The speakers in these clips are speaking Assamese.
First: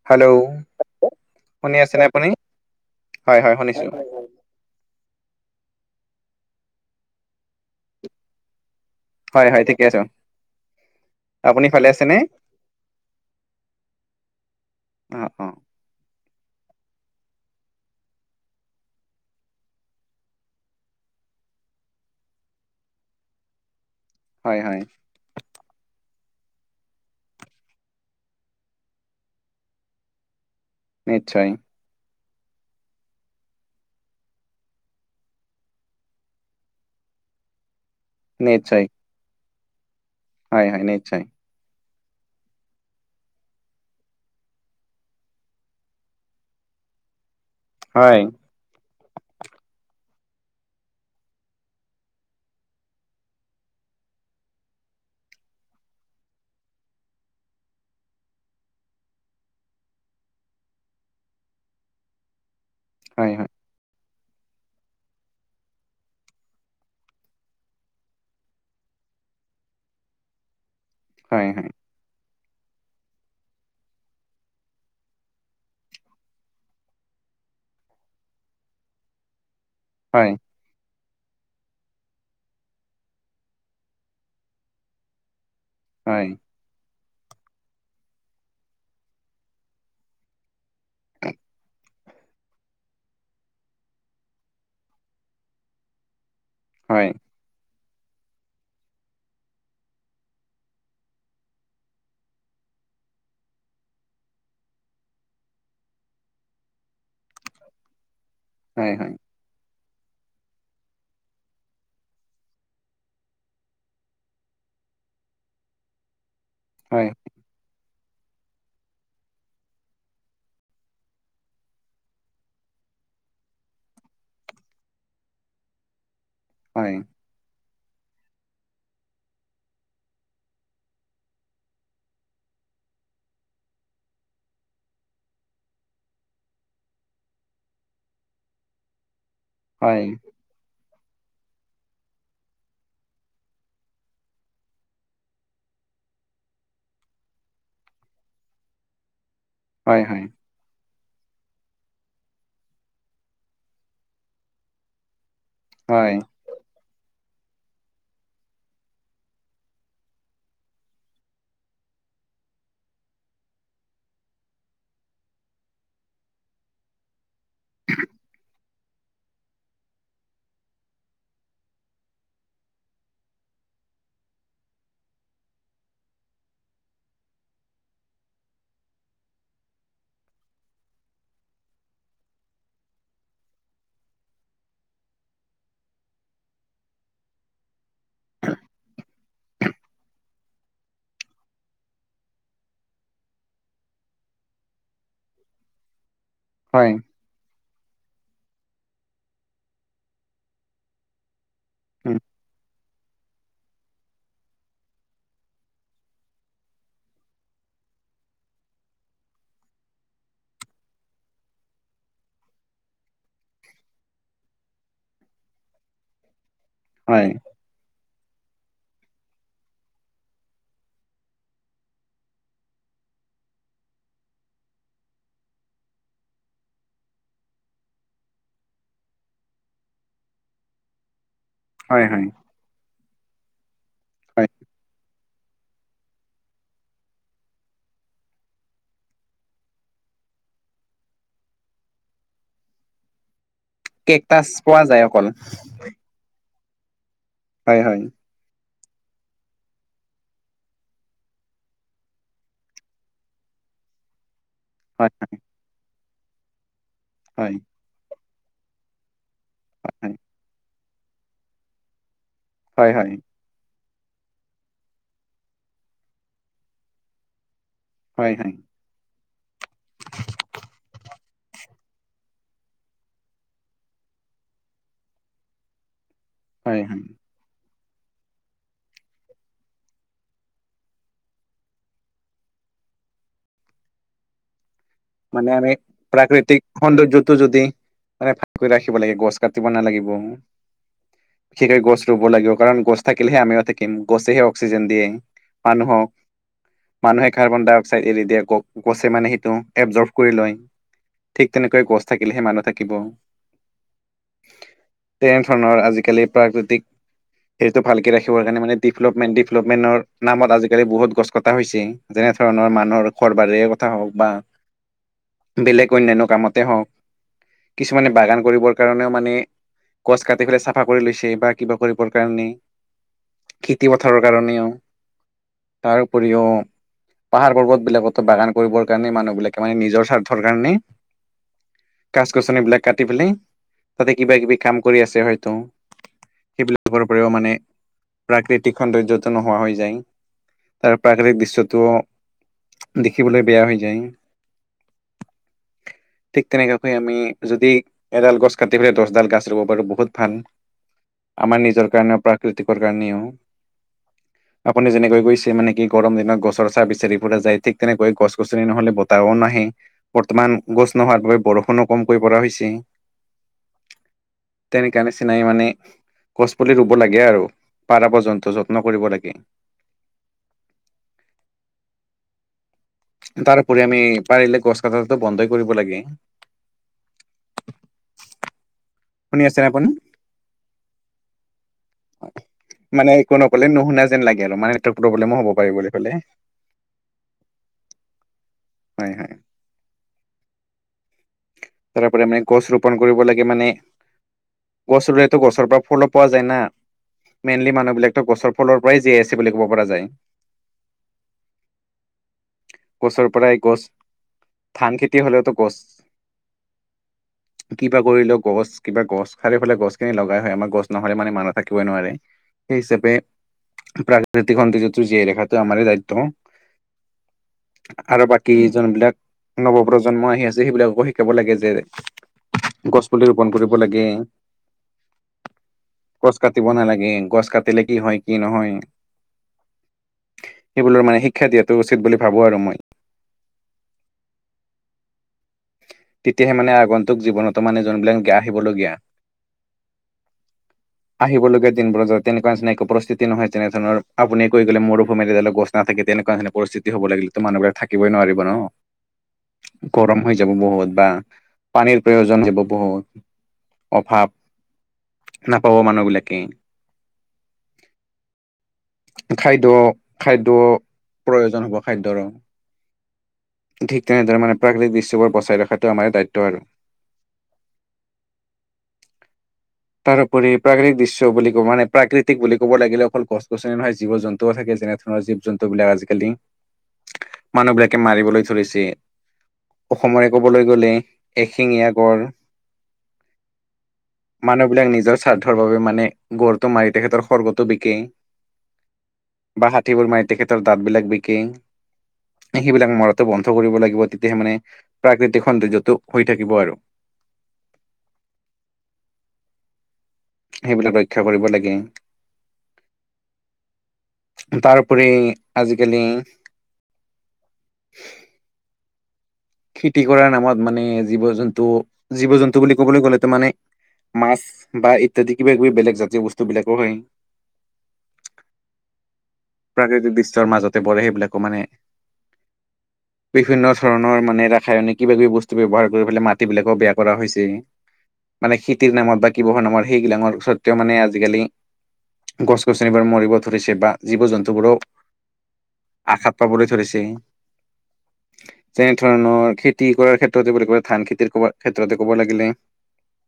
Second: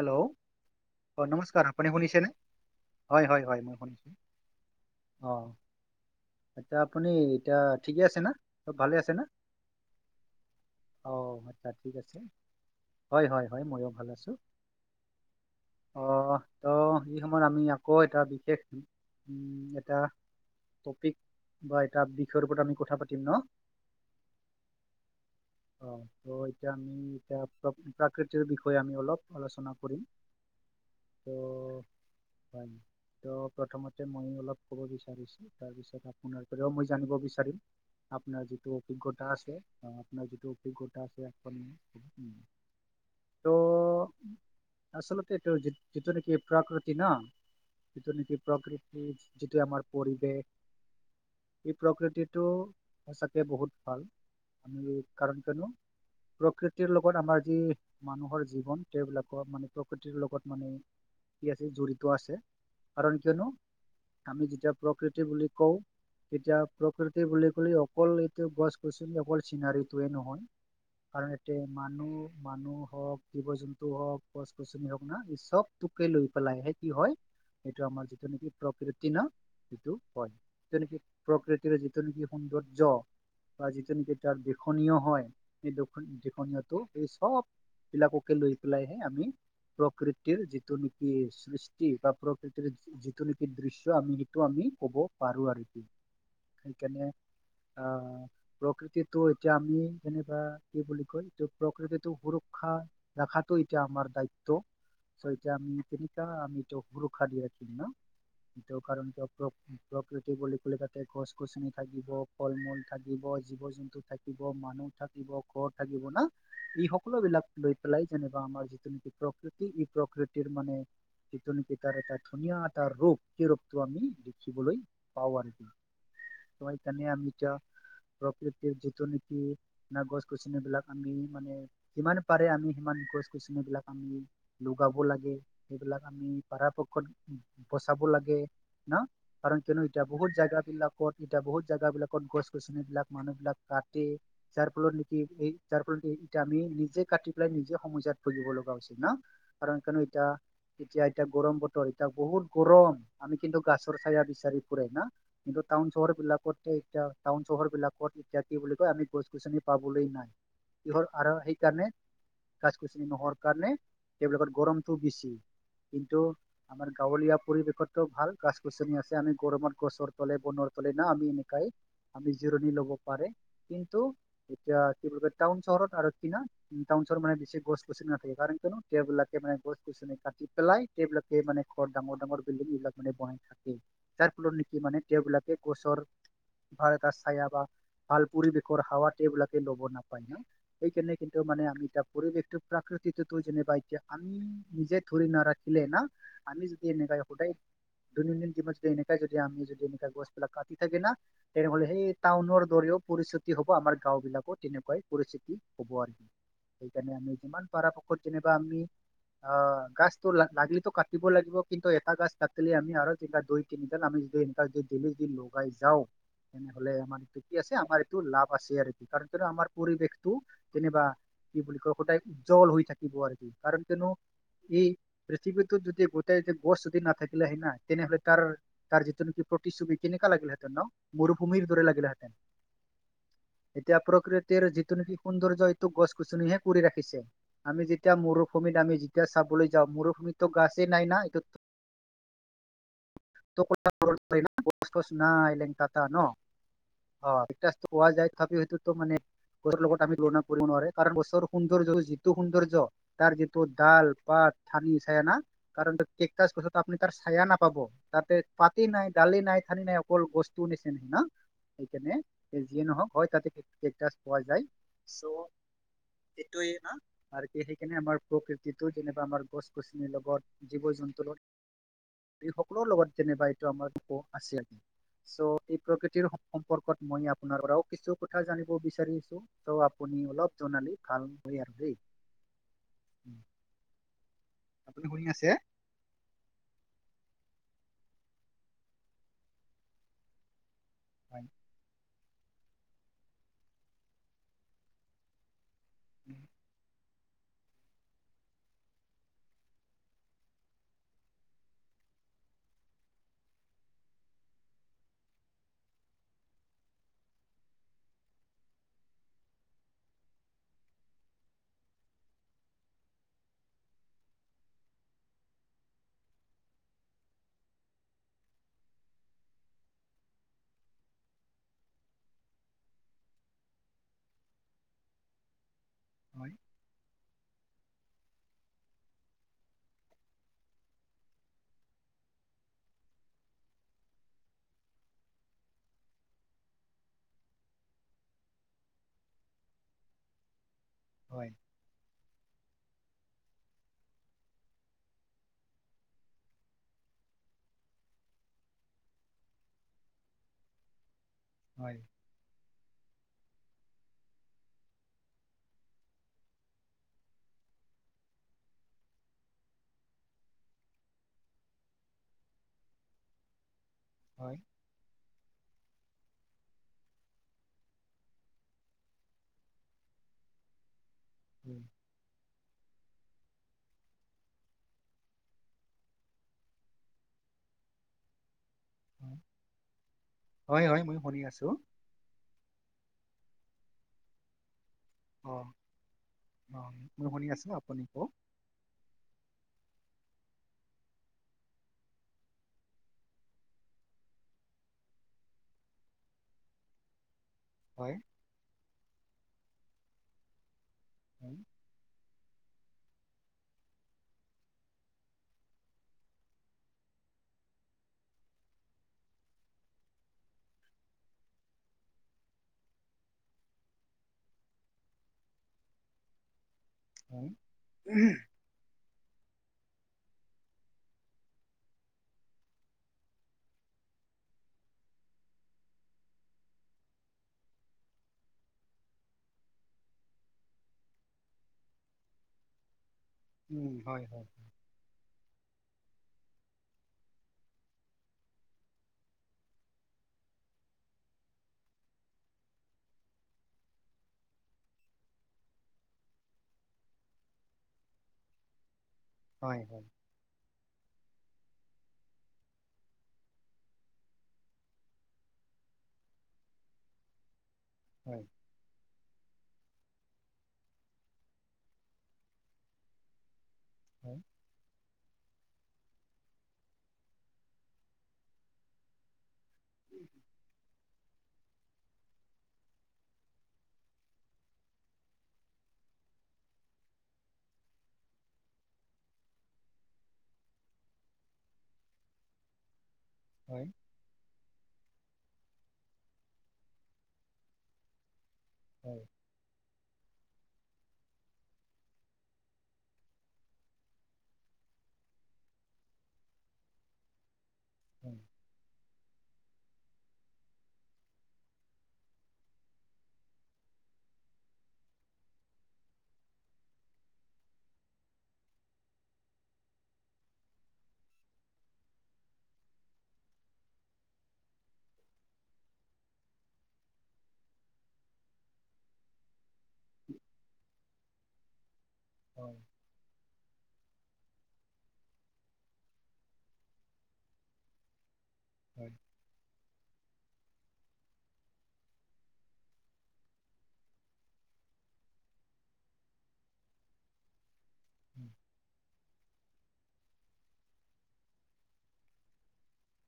হেল্ল'। অ নমস্কাৰ, শুনি আপুনি আছেনে শুনিছেনে? হয় হয় হয় মই শুনিছোঁ। অ' এতিয়া আপুনি এতিয়া ঠিকে আছে না? চব ভালে আছ হয় হয় ঠিকে আছোঁ। অ' আচ্ছা ঠিক আছে। হয় হয় হয় ময়ো ভাল আছোঁ। অ', অ'। অহ ত' এই সময়ত আমি আকৌ এটা বিশেষ উম, এটা টপিক বা এটা বিষয়ৰ ওপৰত আমি কথা পাতিম ন'? হয় হয়। অ'। ত' এতিয়া আমি এতিয়া প্ৰাকৃতিৰ বিষয়ে আমি অলপ আলোচনা কৰিম, ত' নিশ্চয় হয়। ত' প্ৰথমতে ময়ো অলপ ক'ব বিচাৰিছোঁ। তাৰপিছত আপোনাৰ পৰাও মই জানিব বিচাৰিম। আপোনাৰ যিটো নিশ্চয় অভিজ্ঞতা আছে, আপোনাৰ যিটো হয় হয় অভিজ্ঞতা নিশ্চয় আছে ত' আচলতেটো যিটো নেকি প্ৰকৃতি না, যিটো হয় নেকি প্ৰকৃ এই যিটো আমাৰ পৰিৱেশ এই প্ৰকৃতিটো সঁচাকে বহুত ভাল। আমি কাৰণ কেনো প্ৰকৃতিৰ লগত আমাৰ যি মানুহৰ জীৱন সেইবিলাকৰ মানে প্ৰকৃতিৰ লগত মানে কি আছে জড়িত আছে। কাৰণ হয় হয় কিয়নো আমি যেতিয়া প্ৰকৃতি বুলি কওঁ এতিয়া প্ৰকৃতি বুলি ক'লে অকল এইটো গছ গছনি অকল চিনাৰীটোয়ে নহয়। কাৰণ হয় এতে মানুহ মানুহ হওক, জীৱ জন্তু টো হওক, গছ গছনি হওক না এই চবটোকে লৈ পেলাইহে কি হয় এইটো আমাৰ যিটো নেকি প্ৰকৃতি না সেইটো হয়। যিটো নেকি প্ৰকৃতিৰে যিটো নেকি সৌন্দৰ্য বা যিটো নেকি তাৰ দিশনীয় হয় এই দু হয় দিশনিয়টো এই চববিলাককে লৈ পেলাইহে আমি প্ৰকৃতিৰ যিটো নেকি সৃষ্টি বা প্ৰকৃতিৰ যিটো নেকি দৃশ্য আমি সেইটো আমি ক'ব পাৰোঁ আৰকি সেইকাৰণে হয় অ'। প্ৰকৃতিটো এতিয়া আমি যেনিবা, কি বুলি কয় এইটো প্ৰকৃতিটো সুৰক্ষা দেখটো এতিয়া আমাৰ দায়িত্ব। চ' এতিয়া আমি তেনেকা আমি এইটো সুৰক্ষা দি ৰাখিম ন' হয় হয় হয় [unintelligible] প্ৰকৃতি বুলি ক'লে থাকে গছ গছনি থাকিব, ফল মূল থাকিব, জীৱ জন্তু থাকিব মানুহ থাকিব ঘৰ থাকিব না এই হয় সকলো বিলাক লৈ পেলাই যেনিবা আমাৰ যিটো নিকি প্ৰকৃতি এই প্ৰকৃতিৰ মানে যিটো নিকি তাৰ এটা ধুনীয়া এটা ৰোপ সেই ৰোপটো আমি দেখিবলৈ পাওঁ আৰু কি হয় কাণে আমি এতিয়া প্ৰকৃতিৰ যিটো নিকি না গছ গছনিবিলাক আমি মানে যিমান পাৰে আমি সিমান গছ গছনিবিলাক আমি লগাব লাগে সেইবিলাক আমি পৰাপক্ষত বচাব লাগে ন কাৰণ কিয়ো ইতিয়া বহুত জাগা বিলাক ত এতিয়া বহুত জেগাবিলাকত গছ গছনিবিলাক মানুহ বিলাক কাটি যাৰ ফলত নিকি এই যাৰ ফলত এ ইতা আমি নিজে কাটি পেলাই নিজে সমস্যাত ভুগিব লগা হৈছে ন কাৰণ হয় কিয়নো ইতা এতিয়া এতিয়া গৰম বতৰ এতিয়া বহুত গৰম আমি কিন্তু গাছৰ চায়া বিচাৰি ফুৰে না কিন্তু টাউন চহৰ হয় বিলাক কতে এতিয়া টাউন চহৰ বিলাকত এতিয়া কি বুলি কয় আমি গছ গছনি পাবলৈ নাই কিহৰ আৰো সেই কাৰনে গাছ গছনি নোহোৱাৰ কাৰণে সেইবিলাকত গৰমটো বেছি কিন্তু আমাৰ গাঁৱলীয়া পৰিৱেশতও ভাল গাছ গছনি আছে আমি গৰমত গছৰ তলে বনৰ তলে না আমি এনেকাই আমি জিৰণি ল'ব পাৰে কিন্তু এতিয়া কি বুলি কয় টাউন চহৰত আৰু কিনা টাউন চহৰ মানে বেছি গছ গছনি নাথাকে কাৰণ কোনো তেওবিলাকে মানে গছ গছনি কাতি পেলাই গোটেইবিলাকে মানে ঘৰ ডঙৰ ডাঙৰ বিল্ডিং এইবিলাকে বনাই থাকে যাৰ ফলত নিকি মানে তেওঁবিলাকে গছৰ হয়টা চায়া বা ভাল পৰিবেশৰ হাৱা তেওবিলাকে ল'ব নাপায় না সেইকাৰণে কিন্তু মানে নিজা পৰিবেশটো প্ৰাকৃতিটো তো যেনিবা এতিয়া আমি নিজে ধৰি নাৰাখিলে না আমি হয় যদি হয় এনেকাই সদায় দৈনন্দিন দিনত যদি এনেকাই যদি আমি যদি এনেকা গছবিলাক কাটি থাকে না তেনেহলে সেই উম টাউনৰ দৰেও পৰিস্থিতি হব আমাৰ গাও বিলাকৰ তেনেকুৱাই পৰিস্থিতি হব আৰু কি সেইকাৰণে আমি যিমান পাৰাপক্ষত যেনিবা আমি অ গছতো লাগিলে টো কাটিব লাগিব কিন্তু এটা গাছ কাটিলে আমি আৰু তেতিয়া দুই তিনিডাল আমি যদি এ ভেলি ডেলি যদি লগাই যাওঁ তেনেহ'লে আমাৰ হয় এ কি আছে আমাৰ এইটো লাভ আছে আৰু কাৰণ কিয়নো আমাৰ পৰিৱেশটো যেনিবা কি বুলি কয় সদায় উজ্জ্বল হৈ থাকিব আৰু কি কাৰণ কিয়নো এই পৃথিৱীতো যদি গোটেই গছ যদি নাথাকিলে হয় না তেনেহলে তাৰ তাৰ যিটো নিকি প্ৰতিচ্ছবি কেনেকা লাগিলে হেঁতেন ন মৰুভূমিৰ দৰে হয় হয় লাগিলেহেতেন এতিয়া হয় প্ৰকৃতিৰ যিটো নিকি সৌন্দৰ্য এইটো গছ গছনিহে কৰি ৰাখিছে আমি যেতিয়া মৰুভূমিত আমি যেতিয়া চাবলৈ যাওঁ মৰুভমিতো গাছেই নাই না এইটো [unintelligible] কেকটাচ পোৱা যায় গছ অকল নাই লেংটাতা ন অ [unintelligible] হয় হয় কৰা যায় তথাপিও হেইটোত মানে ঘৰৰ লগত আমি তুলনা কৰিব নোৱাৰে কাৰণ গছৰ সৌন্দৰ্য যিটো সৌন্দৰ্য তাৰ যিটো ডাল পাত থানি হয় চায়া না কাৰণ কেকটাচ গছতটো আপনি তাৰ চায়া হয় নাপাব তাতে পাতে নাই দালে নাই ঠানি নাই হয় অকল গছটুৰ নিছেনা না সেইকাণে যিয়ে নহওক হয় তাতে কেকটাছ পোৱা যায় চ' সেইটোৱে না আৰু কি সেইকাৰণে আমাৰ হয় হয় প্ৰকৃতিতো যেনিবা আমাৰ গছ গছনিৰ লগত জীৱ জন্তুৰো সকলোৰ লগত যেনিবা এইটো আমাৰ সম্পৰ্ক আছে আৰ কি চ এই প্ৰকৃতিৰ হয় সম্পৰ্ক হয় ত মই আপ আপোনাৰ পৰাও কিছু কথা জানিব বিচাৰিছো ত' আপুনি অলপ জনালে ভাল হয় আৰু দেই আপুনি শুনি আছে মানে আমি প্ৰাকৃতিক সৌন্দৰ্যটো যদি মানে ভালকৈ ৰাখিব লাগে, গছ কাটিব নালাগিব। হয়। গতিকে গছ ৰুব লাগিব। কাৰণ গছ থাকিলেহে আমিও থাকিম, গছেহে অক্সিজেন দিয়ে- মানুহক। মানুহে কাৰ্বন ডাই অক্সাইড এৰি দিয়ে, গছে মানে সেইটো- এবজৰভ কৰি লয়, ঠিক তেনেকৈ গছ থাকিলেহে মানুহ থাকিব। এনে ধৰণৰ আজিকালি প্ৰাকৃতিক- সেইটো ভালকে ৰাখিবৰ কাৰণে মানে ডিভলপমেণ্ট ডিভলপমেণ্টৰ নামত আজিকালি বহুত গছ কটা হৈছে। যেনে ধৰণৰ মানুহৰ ঘৰ বাৰিৰে কথা হওঁক বা- বেলেগ অন্যান্য কামতে হওঁক, কিছুমানে বাগান কৰিবৰ কাৰণেও মানে- গছ কাটি পেলাই চাফা কৰি লৈছে বা কিবা কৰিবৰ কাৰণে্ খেতি পথাৰৰ কাৰণেও। তাৰ উপৰিও হয় পাহাৰ পৰ্বত বিলাকতো বাগান কৰিবৰ কাৰণে মানুহ বিলাক- মানে নিজৰ স্বাৰ্থৰ কাৰণে- গাছ গছনি বিলাক কাটি পেলাই তাতে কিবা কিবি কাম কৰি আছে হয়তো। সেইবিলাকৰ পৰাও মানে প্ৰাকৃতিক সৌন্দৰ্যটো নোহোৱা হৈ যায়। তাৰ প্ৰাকৃতিক হয় দৃশ্যটো দেখিবলৈ বেয়া হৈ যায়। ঠিক তেনেকাকৈ আমি যদি এডাল গছ কাটি পেলাই দচডাল গাছ ৰুব পাৰোঁ বহুত ভাল। আমাৰ নিজৰ হয় কাৰণে প্ৰাকৃতিকৰ কাৰণেও- [inaudible] আপুনি যেনেকৈ গৈছে মানে কি গৰম দিনত গছৰ ছাঁ বিচাৰি ফুৰা যায়, ঠিক তেনেকৈ গছ-গছনি ন'হলে ব- তাহও নাহে। বৰ্তমান গছ নোহোৱাকৈ বৰষুণো কমকৈ পৰা হৈছে। হয়। তেনেকা নিচিনা মানে গছ পুলি ৰুব লাগে আৰু পাৰা পৰ্যন্ত যত্ন কৰিব লাগে। উম। তাৰপৰি আমি পাৰিলে গছ কটা টো বন্ধই কৰিব লাগে। শুনি আছে আপুনি? হয়, হয়, মই শুনি আছোঁ। মানে একো নকলে নুশুনে যেন লাগে আৰু মা- প্ৰব্লেমো হ'ব অ পাৰি বুলি কলে, অ মই শুনি আছো আপুনি কওক হয় হয়। তাৰে পৰা মানে গছ ৰোপন কৰিব লাগে মানে- গছ ৰুলেতো গছৰ পৰা ফুলো পোৱা যায় না। মেইনলি হয় মানুহবিলাকতো গছৰ ফলৰ পৰাই জীয়াই আছে বুলি ক'ব পৰা যায়। [inaudible] গছৰ পৰাই গছ, ধান খেতি হ'লেওতো গছ, - কিবা কৰিলেও গছ, কিবা গছ, চাৰিও ফালে গছখিনি লগাই হয় আমাৰ গছ নহ'লে মানে মানুহ থাকিবই নোৱাৰে। সেই হিচাপে প্ৰাকৃতিক সৌন্দৰ্য্যটো জীয়াই ৰখাটো আমাৰেই দায়িত্ব। হয় আৰু বাকী যোনবিলাক নৱপ্ৰজন্ম আহি আছে সেইবিলাককো - শিকাব লাগে যে গছ পুলি ৰোপন কৰিব লাগে। গছ কাটিব নালাগে, গছ কাটিলে কি হয় কি নহয়- সেইবোৰৰ মানে শিক্ষা দিয়াটো উচিত বুলি ভাবো আৰু মই। উম, হয় হয়। তেতিয়াহে মানে আগন্তুক জীৱনটো মানে যোনবিলাক আহিবলগীয়া- [inaudible] আহিবলগীয়া দিনবোৰত যত তেনেকুৱা নিচিনা একো পৰিস্থিতি নহয় তেনেধৰণৰ, আপুনি কৈ গ'লে মৰুভূমি গছ- নাথাকে তেনেকুৱা ধৰণৰ পৰিস্থিতি হ'ব লাগিলে মানুহবিলাক থাকিবই নোৱাৰিব ন, হয় হয় গৰম হৈ- বহুত বা পানীৰ প্ৰয়োজন যাব বহুত অভাৱ নাপাব মানুহবিলাকে হয় খাদ্য, খাদ্য, প্ৰয়োজন হ'ব খাদ্যৰো ঠিক তেনেদৰে মানে প্ৰাকৃতিক দৃশ্যবোৰ বচাই ৰখাটো আমাৰে দায়িত্ব আৰু। [inaudible] তাৰোপৰি প্ৰাকৃতিক দৃশ্য বুলি ক, মানে প্ৰাকৃতিক বুলি ক'ব লাগিলে অকল গছ গছনি নহয় জীৱ জন্তুও থাকে, যেনে ধৰণৰ জীৱ জন্তুবিলাক আজিকালি মানুহ বিলাকে মাৰিবলৈ ধৰিছে অসমৰে ক'বলৈ গ'লে আশিঙীয়া গড় হয় মানুহ বিলাক নিজৰ স্বাৰ্থৰ বাবে মানে গড়টো মাৰি তেখেতৰ খৰ্গটো বিকে হম বা হাতীবোৰ মাৰি তেখেতৰ দাঁতবিলাক বিকে সেইবিলাক মৰাতে বন্ধ কৰিব লাগিব, তেতিয়াহে মানে প্ৰাকৃতিক সৌন্দৰ্যটো হৈ থাকিব আৰু। [inaudible] সেইবিলাক ৰক্ষা কৰিব লাগে তাৰোপৰি আজিকালি খেতি কৰাৰ নামত মানে জীৱ জন্তু, জীৱ জন্তু বুলি ক'বলৈ গ'লে তো মানে মাছ বা ইত্যাদি কিবা কিবি বেলেগ জাতীয় বস্তু বিলাকো হয় [inaudible] প্ৰাকৃতিক দৃশ্যৰ মাজতে পৰে সেইবিলাকো মানে অঁ বিভিন্ন ধৰণ মানে ৰাসায়নিক কিবা কিবি বস্তু ব্যৱহাৰ কৰি পেলাই মাটি বিলাকো বেয়া কৰা হৈছে মানে ক্ষতিৰ হয় নামত বা কিবা হনৰ নামত সেইবিলাকৰ স্বত্বেও মানে আজিকালি গছ গছনিবোৰ মৰিব ধৰিছে বা জীৱ জন্তুবোৰো আঘাত পাবলৈ ধৰিছে উম তেনে ধৰণৰ খেতি কৰাৰ ক্ষেত্ৰতে বুলি ক'লে ধান খেতিৰ ক ক্ষেত্ৰতে ক'ব লাগিলে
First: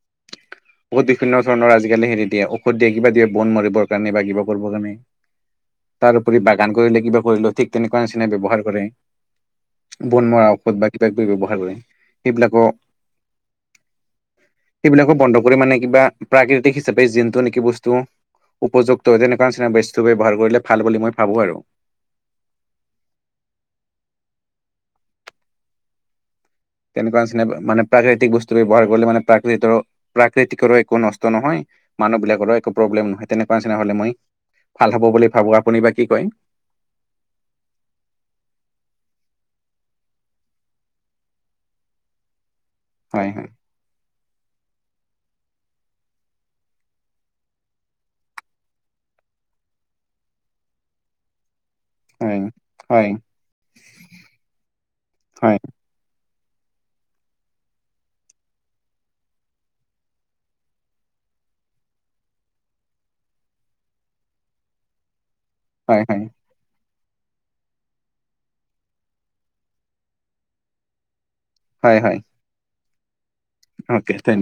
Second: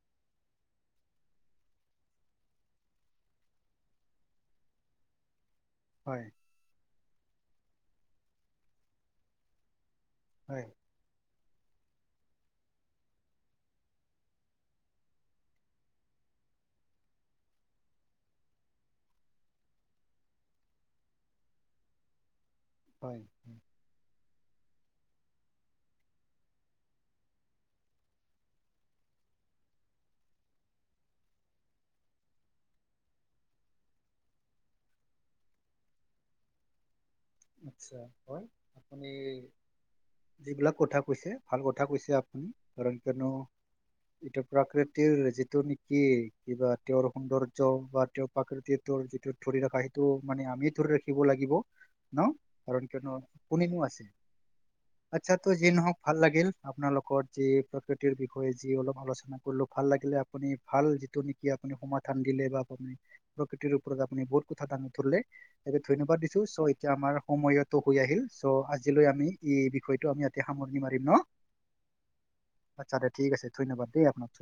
[inaudible] ঔষধ বিভিন্ন ধৰণৰ আজিকালি হেৰি দিয়ে ঔষধ দিয়ে কিবা দিয়ে বন মাৰিবৰ কাৰণে বা কিবা কৰিবৰ কাৰণে [inaudible] তাৰপৰি বাগান কৰিলে, কিবা কৰিলেও ঠিক তেনেকুৱা নিচিনা ব্যৱহাৰ কৰে বন মৰাৰ হয় ঔষধ বা কিবাকিবি ব্যৱহাৰ কৰে, সেইবিলাকো সেইবিলাকো বন্ধ কৰি মানে কিবা প্ৰাকৃতিক হিচাপে যোনটো নেকি বস্তু উপযুক্ত তেনেকুৱা নিচিনা বস্তু ব্যৱহাৰ কৰিলে ভাল বুলি মই ভাবোঁ আৰু হয় তেনেকুৱা নিচিনা মানে প্ৰাকৃতিক বস্তু ব্যৱহাৰ কৰিলে মানে প্ৰাকৃতি প্ৰাকৃতিকৰো একো নষ্ট নহয় মানুহ বিলাকৰো একো প্ৰব্লেম নহয় তেনেকুৱা নিচিনা হলে মই ভাল হ'ব বুলি ভাবো আপুনি বা কি কয় আচ্ছা হয় আপুনি যিবিলাক কথা কৈছে ভাল কথা কৈছে আপুনি কাৰণ হয় কিয়নো হয় এইটো প্ৰাকৃতিৰ যিটো নেকি কিবা তেওঁৰ সৌন্দৰ্য বা প্ৰাকৃতিটোৰ যিটো ধৰি ৰাখা সেইটো মানে আমি ধৰি ৰাখিব লাগিব ন হয় কাৰণ হয় কিয়নো কোনে নো আছে আচ্ছা তো হয় যি নহওক ভাল লাগিল আপোনালোকৰ যি প্ৰকৃতিৰ বিষয়ে যি অলপ আলোচনা কৰিলো ভাল লাগিলে আপুনি ভাল যিটো। কি আপুনি সমাধান দিলে বা আপুনি প্ৰকৃতিৰ ওপৰত আপুনি বহুত কথা দাঙি ধৰিলে। তাতে হয় ধন্যবাদ হয় দিছো চ' এতিয়া আমাৰ সময়তো হৈ আহিল চ' আজিলৈ আমি। ই বিষয়টো আমি ইয়াতে সামৰণি মাৰিম ন। হয় হয়। আচ্ছা দে ঠিক আছে ধন্যবাদ দেই আপোনাক ধ।